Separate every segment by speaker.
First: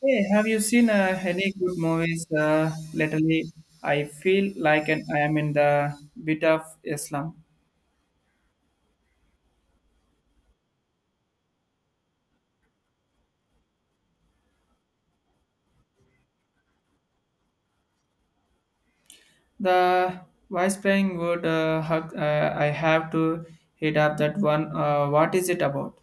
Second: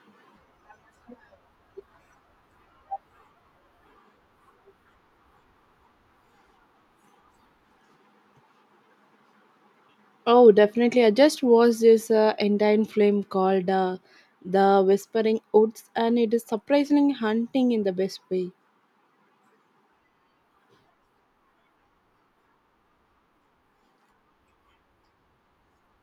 Speaker 1: Hey, have you seen any good movies lately? I feel like an, I am in the bit of Islam.
Speaker 2: Oh, definitely. I just watched this Indian film called The Whispering Woods, and it is surprisingly hunting in the best way.
Speaker 1: The vice playing would hug, I have to hit up that one. What is it about?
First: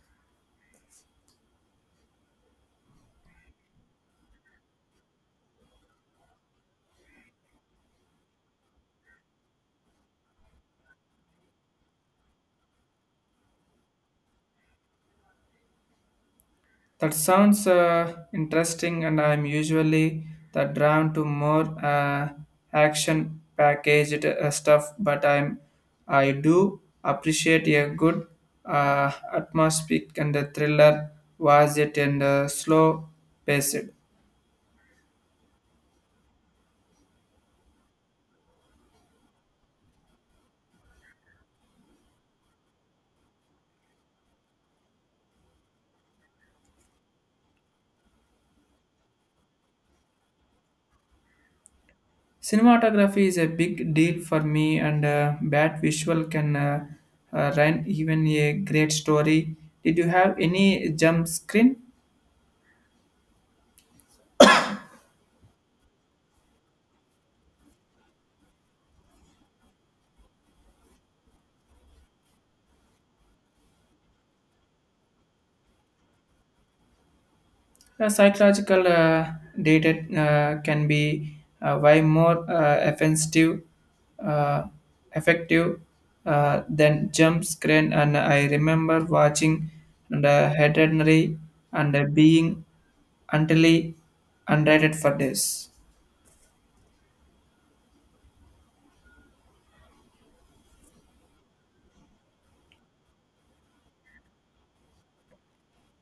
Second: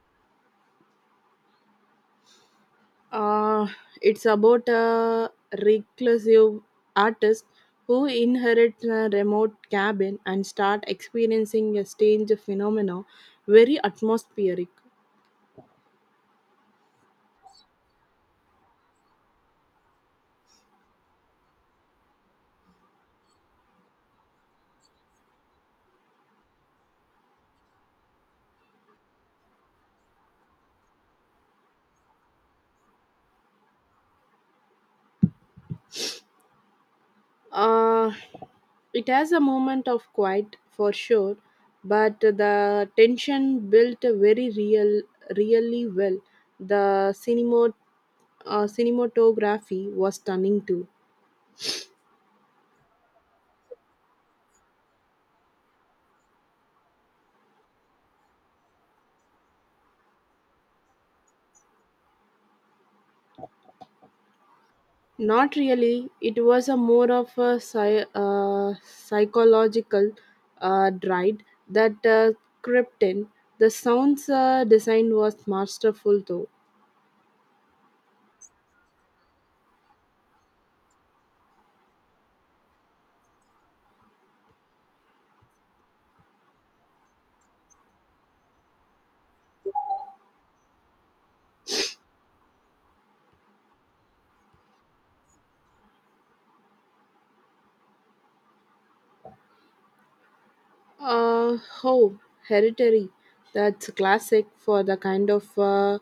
Speaker 2: Uh, it's about a reclusive artist who inherits a remote cabin and start experiencing a strange phenomena, very atmospheric.
Speaker 1: That sounds interesting, and I'm usually the drawn to more action packaged stuff. But I'm I do appreciate a good atmospheric and a thriller. Was it and slow paced?
Speaker 2: Uh, it has a moment of quiet for sure, but the tension built very real, really well. The cinematography was stunning too.
Speaker 1: Cinematography is a big deal for me, and bad visual can ruin even a great story. Did you have any jump screen?
Speaker 2: Not really. It was a more of a psychological ride that crept in. The sounds design was masterful though.
Speaker 1: Psychological data can be way more offensive, uh, effective than jump screen. And I remember watching and hereditary and being utterly unrated for this.
Speaker 2: Uh, oh, Hereditary. That's classic for the kind of uh,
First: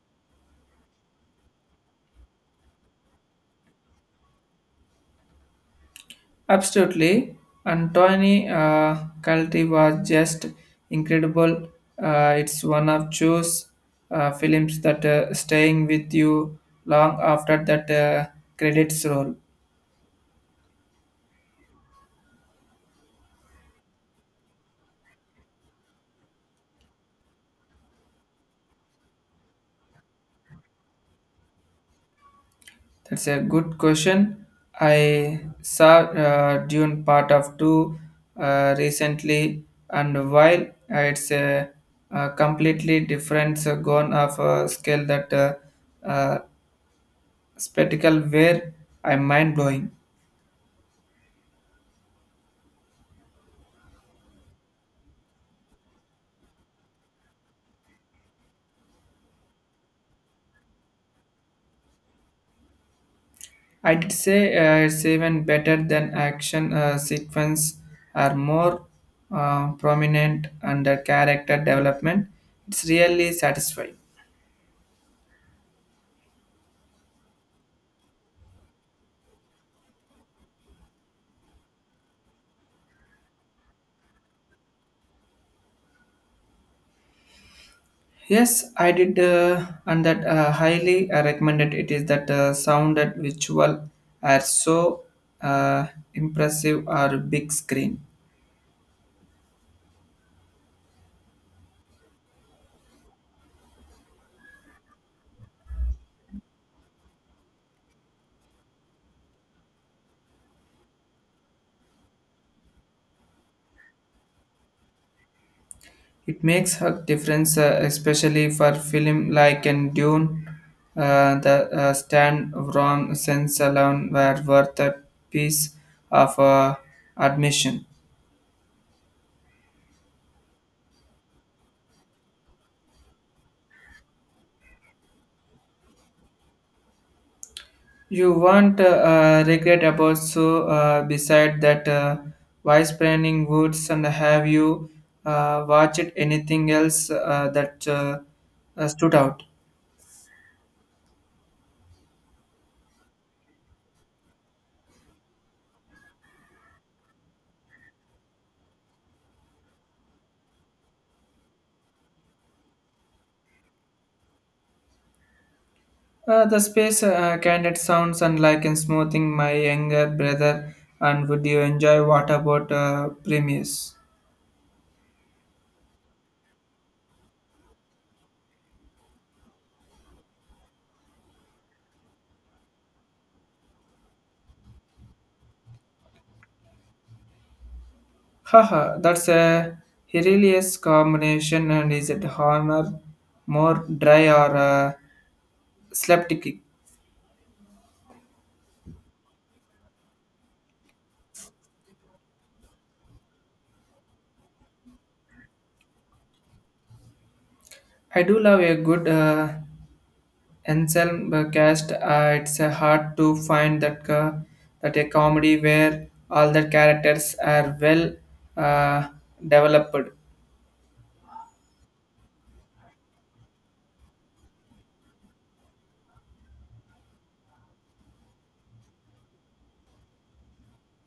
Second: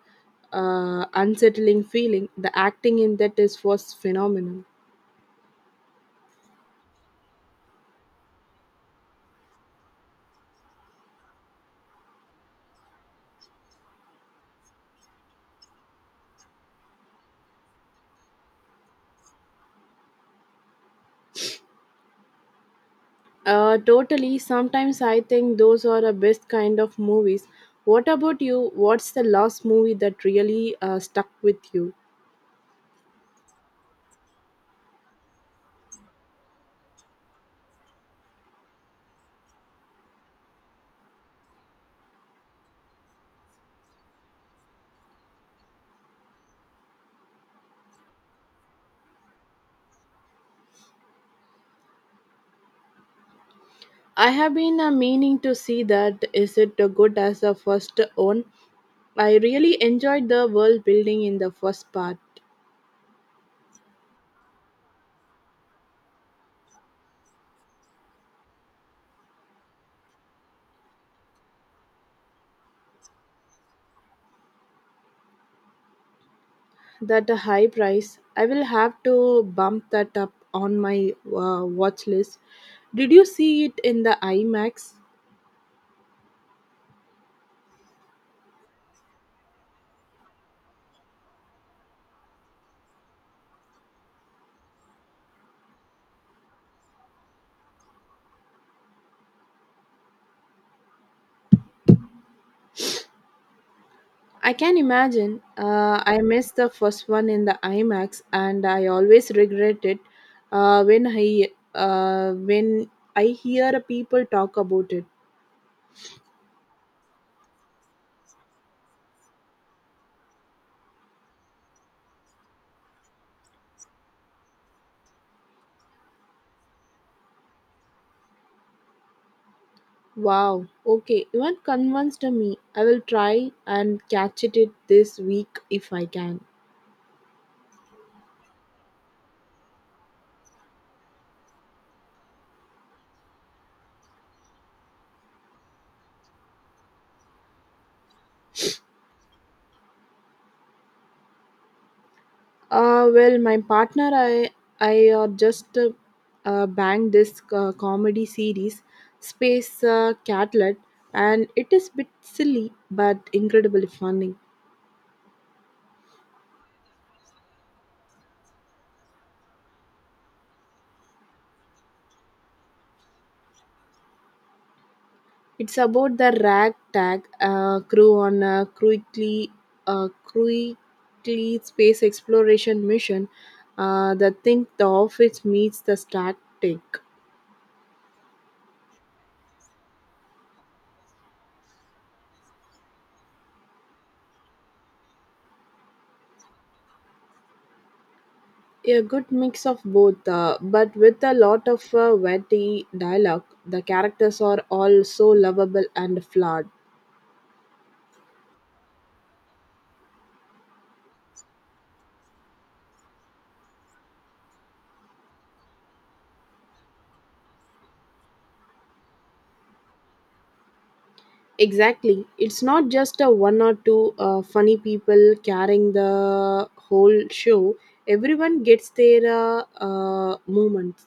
Speaker 2: uh, unsettling feeling. The acting in that is was phenomenal.
Speaker 1: Absolutely. Antony Calti was just incredible. It's one of those films that staying with you long after that credits roll.
Speaker 2: Totally. Sometimes I think those are the best kind of movies. What about you? What's the last movie that really stuck with you?
Speaker 1: That's a good question. I saw Dune Part of Two recently, and while uh, it's a, a completely different gone of scale that uh, spectacle where I'm mind blowing.
Speaker 2: I have been meaning to see that. Is it good as the first one? I really enjoyed the world building in the first part.
Speaker 1: I'd say it's even better than action sequence are more prominent under character development. It's really satisfying.
Speaker 2: That a high price. I will have to bump that up on my watch list. Did you see it in the IMAX?
Speaker 1: Yes, I did, and that highly recommended. It is that sound and visual are so uh, impressive or big screen.
Speaker 2: I can imagine. I missed the first one in the IMAX, and I always regret it uh, when I when I hear people talk about it.
Speaker 1: It makes a difference, especially for film like in Dune. The stand wrong sense alone were worth a piece of admission.
Speaker 2: Wow. Okay, you have convinced me. I will try and catch it this week if I can.
Speaker 1: You won't regret about so. Beside that, wise planning woods and have you watched anything else that stood out?
Speaker 2: Well, my partner, I just banged this comedy series, Space Catlet, and it is bit silly but incredibly funny.
Speaker 1: The space candid sounds unlike in smoothing my younger brother. And would you enjoy what about Primus?
Speaker 2: It's about the ragtag crew on a quickly space exploration mission the think the office meets the Star Trek.
Speaker 1: Haha, that's a hilarious combination. And is it honor more dry or slapsticky?
Speaker 2: A good mix of both, but with a lot of witty dialogue. The characters are all so lovable and flawed.
Speaker 1: I do love a good Anselm cast. It's hard to find that a comedy where all the characters are well uh, developed.
Speaker 2: Exactly. It's not just a one or two funny people carrying the whole show. Everyone gets their moments.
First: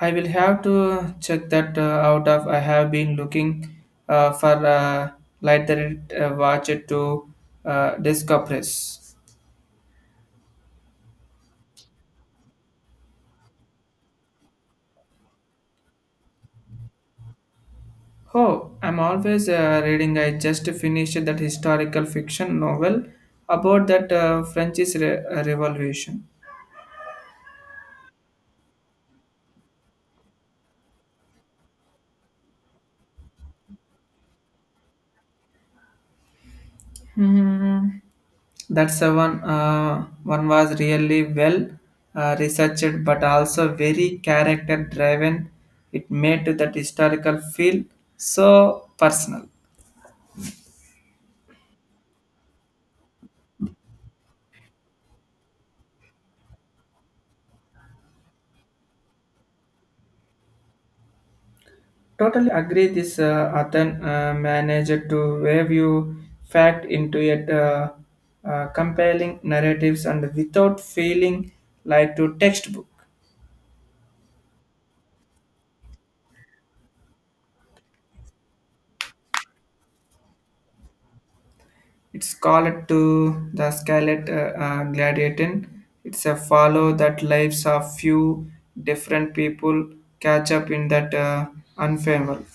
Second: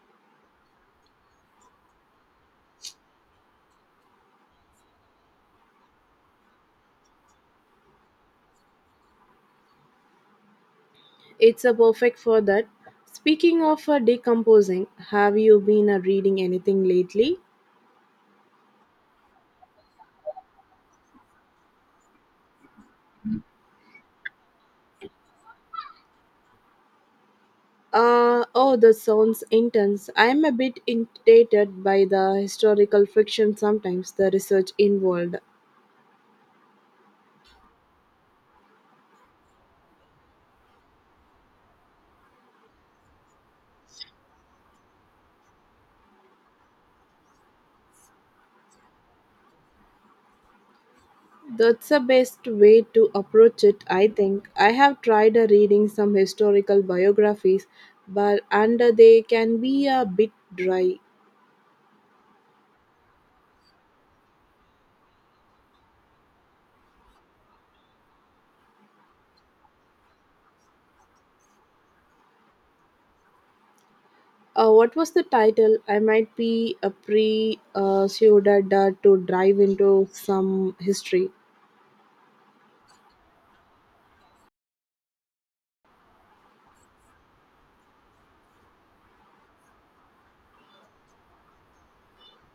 Speaker 1: I will have to check that out. Of I have been looking for lighter watch to discompress.
Speaker 2: It's a perfect for that. Speaking of decomposing, have you been reading anything lately?
Speaker 1: Oh, I'm always reading. I just finished that historical fiction novel about that Revolution.
Speaker 2: Oh, that sounds intense. I'm a bit intimidated by the historical fiction sometimes, the research involved.
Speaker 1: Hmm. That's the one. One was really well researched, but also very character driven. It made to that historical feel so personal.
Speaker 2: That's the best way to approach it, I think. I have tried reading some historical biographies, but and they can be a bit dry.
Speaker 1: Totally agree. This Athan managed to wave you fact into it, compelling narratives and without feeling like to textbook.
Speaker 2: What was the title? I might be a to dive into some history.
Speaker 1: It's called to the Scarlet Gladiator. It's a follow that lives of few different people catch up in that unfavorable.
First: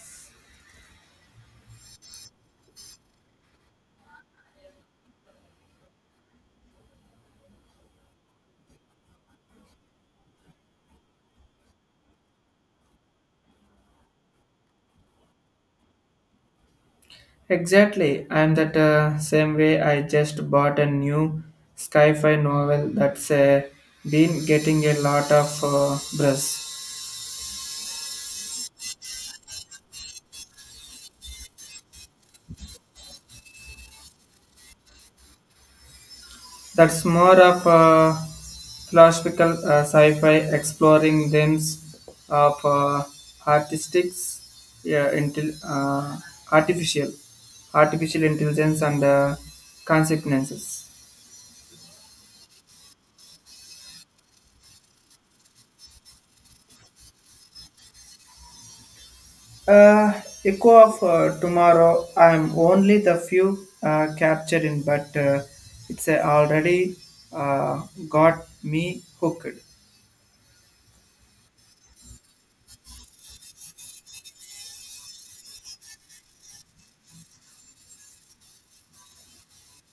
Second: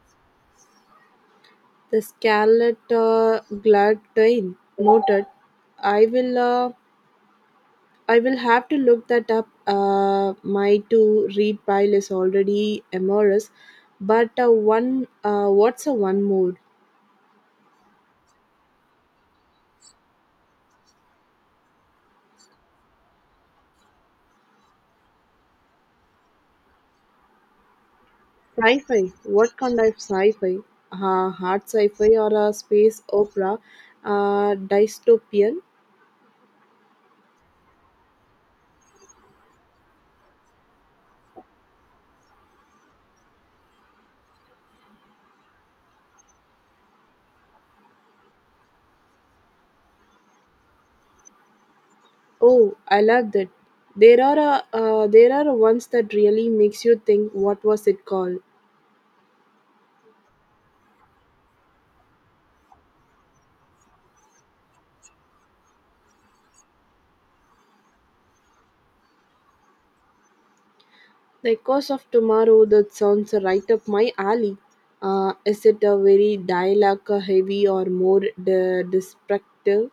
Speaker 2: The Scarlet Glad Train. Noted. I will. I will have to look that up. My to read pile is already amorous, but one what's a one mood?
Speaker 1: Exactly. I'm that same way. I just bought a new sci-fi novel that's been getting a lot of buzz.
Speaker 2: Sci-fi. What kind of sci-fi? Hard sci-fi or a space opera? Dystopian.
Speaker 1: That's more of a philosophical sci-fi exploring themes of artistics, yeah, artificial, artificial intelligence and consequences.
Speaker 2: Oh, I love that. There are ones that really makes you think. What was it called?
Speaker 1: Uh, Echo of Tomorrow. I'm only the few captured in, but it's already uh, got me hooked.
Speaker 2: The Echoes of Tomorrow, that sounds right up my alley. Is it a very dialogue heavy or more descriptive?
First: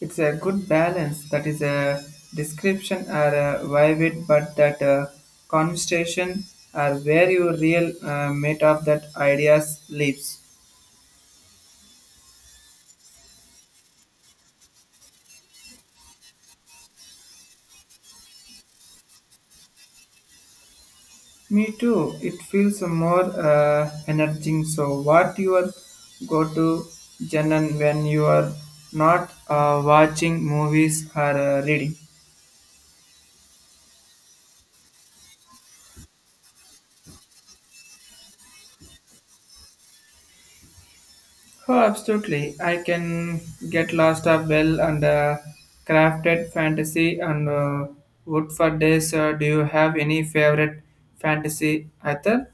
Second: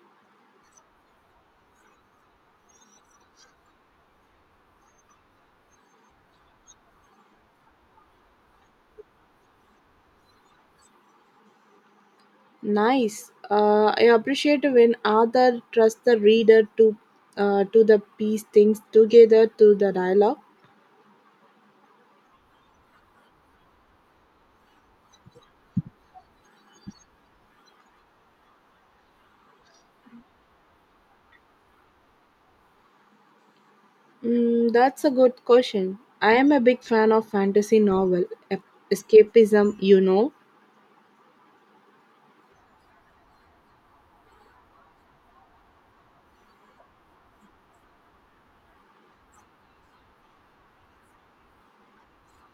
Speaker 1: It's a good balance. That is a description are vivid, but that conversation are where your real mate of that ideas lives.
Speaker 2: Nice. I appreciate when author trusts the reader to the piece things together to the dialogue.
Speaker 1: Me too. It feels more energizing. So, what your go-to genre when you are not watching movies or reading?
Speaker 2: Mm, that's a good question. I am a big fan of fantasy novel, ep- escapism, you know.
Speaker 1: Oh, absolutely. I can get lost of well and crafted fantasy and wood for days. Do you have any favorite fantasy author?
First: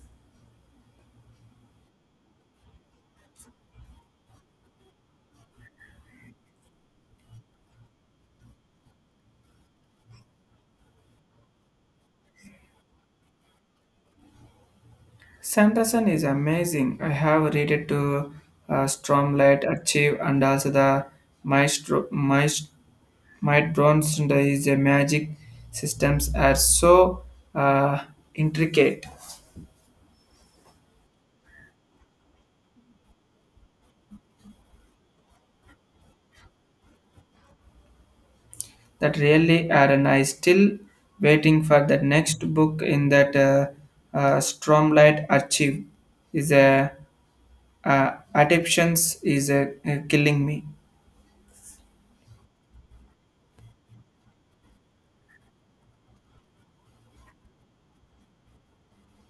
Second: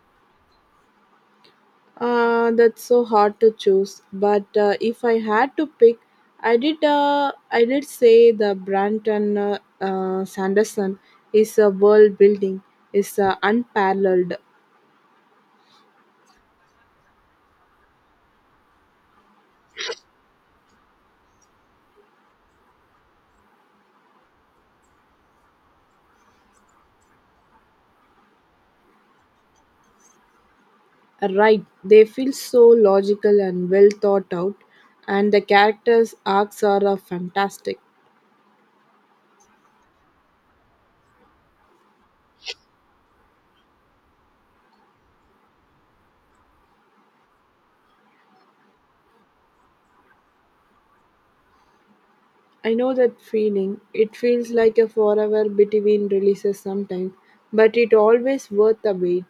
Speaker 2: That's so hard to choose. But if I had to pick, I did. I did say the Branton Sanderson is a world building is unparalleled.
Speaker 1: Sanderson is amazing. I have read it to Stormlight Achieve and also the Maestro Might Bronze and his magic systems are so uh, intricate
Speaker 2: Right? They feel so logical and well thought out, and the characters' arcs are fantastic.
Speaker 1: that really are and I still waiting for the next book in that Stormlight Archive is a adaptations is killing me.
Speaker 2: I know that feeling. It feels like a forever between releases sometimes, but it always worth the wait.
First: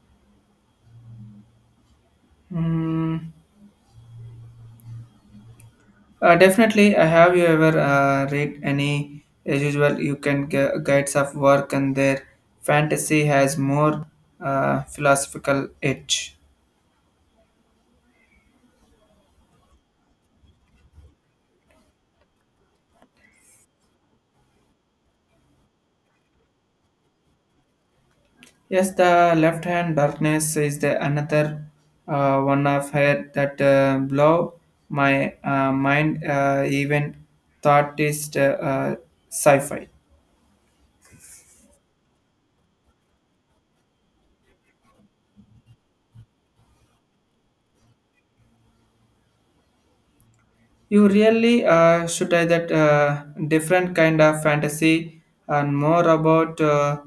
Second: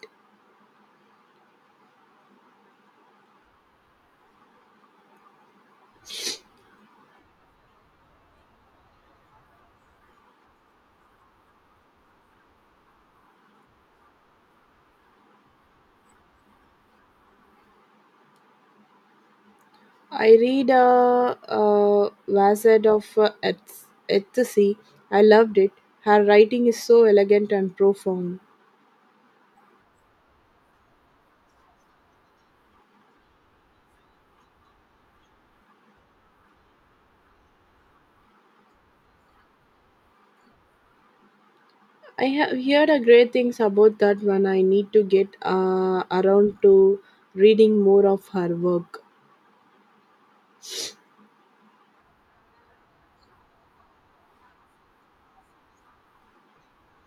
Speaker 1: Hmm. Definitely. Have you ever read any, as usual, you can guides of work and their fantasy has more philosophical edge.
Speaker 2: I read a Wizard of Ecstasy. I loved it. Her writing is so elegant and profound.
Speaker 1: Yes, the left hand darkness is the another one of her that blow my mind. Even thought is sci-fi.
Speaker 2: I have heard a great things about that one. I need to get around to reading more of her work.
Speaker 1: You really should I that different kind of fantasy and more about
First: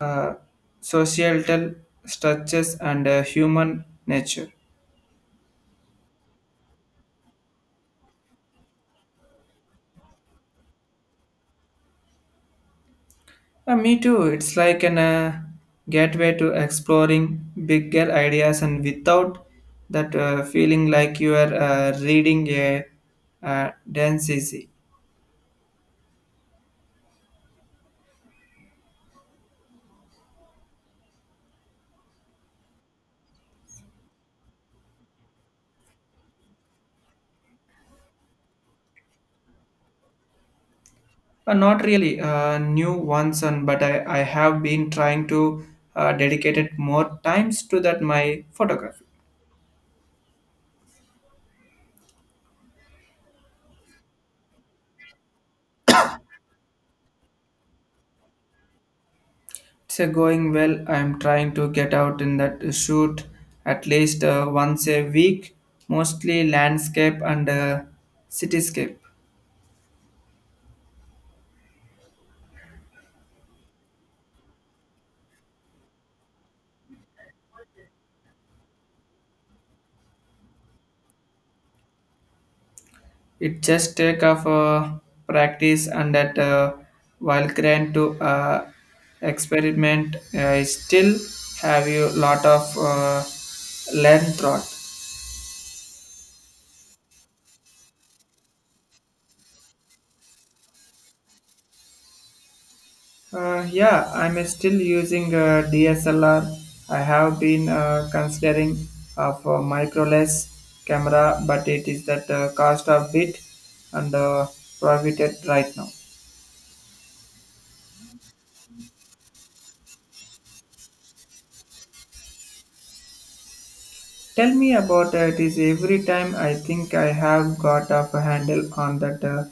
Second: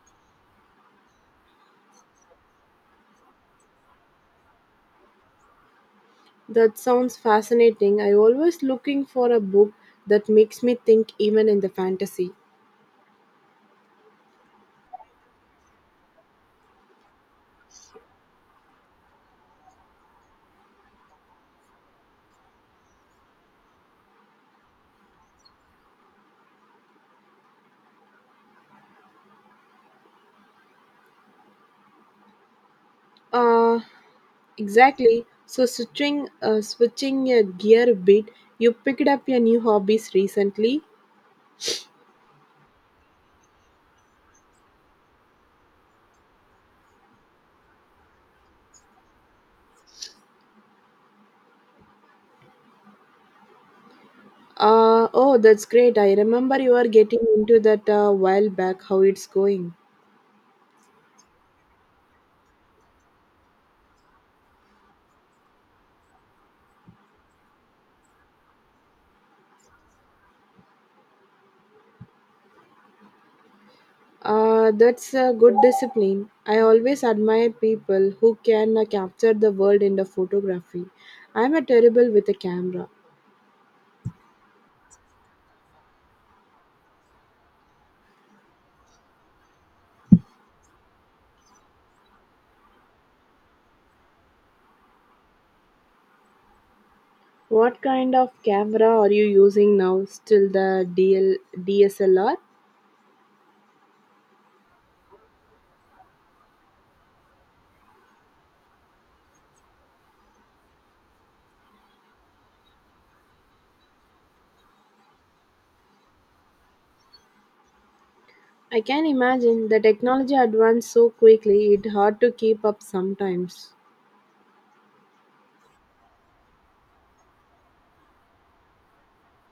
Speaker 1: uh, societal structures and human nature.
Speaker 2: That sounds fascinating. I always looking for a book that makes me think even in the fantasy.
Speaker 1: Me too. It's like an gateway to exploring bigger ideas and without that feeling like you are reading a dense essay.
Speaker 2: Uh, exactly. So switching a gear a bit, you picked up your new hobbies recently.
Speaker 1: Not really new one son, but I have been trying to dedicate it more times to that my photography.
Speaker 2: Oh, that's great. I remember you are getting into that a while back, how it's going.
Speaker 1: It's going well. I'm trying to get out in that shoot at least once a week, mostly landscape and cityscape.
Speaker 2: That's a good discipline. I always admire people who can capture the world in the photography. I'm a terrible with a camera.
Speaker 1: It just take off practice and that while grand to experiment, I still have you lot of learn throughout.
Speaker 2: What kind of camera are you using now? Still the D S L R?
Speaker 1: Yeah, I'm still using DSLR. I have been considering of a microless camera, but it is that cost a bit and prohibited right now.
Speaker 2: I can imagine the technology advanced so quickly, it's hard to keep up sometimes.
Speaker 1: Tell me about it. Is every time I think I have got a handle on that.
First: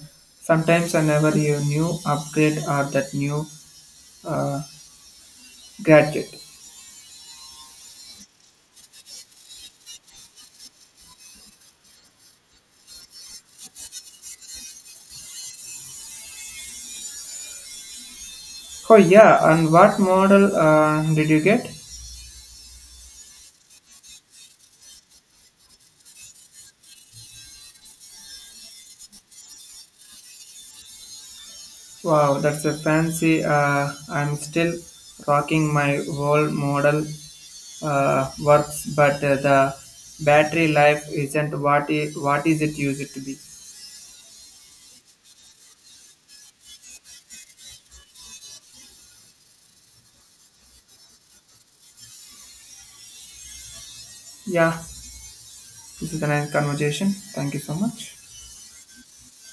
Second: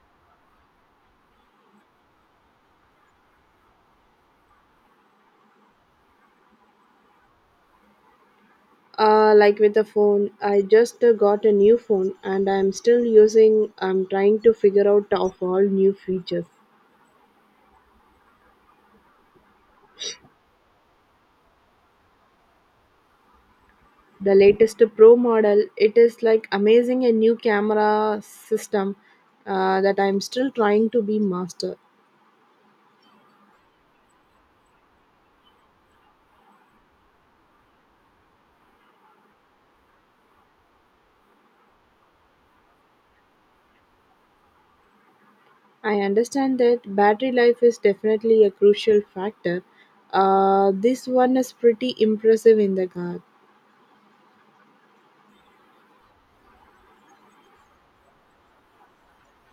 Speaker 1: Sometimes I never you new upgrade or that new uh, gadget.
Speaker 2: Like with the phone, I just got a new phone and I'm still using, I'm trying to figure out of all new features.
Speaker 1: Oh yeah, and what model did you get?
Speaker 2: The latest Pro model, it is like amazing a new camera system that I'm still trying to be master.
Speaker 1: Wow, that's a fancy. I'm still rocking my old model works, but the battery life isn't what is it used to be.
Speaker 2: I understand that battery life is definitely a crucial factor. This one is pretty impressive in the car.
Speaker 1: Yeah, this is a nice conversation. Thank you so much.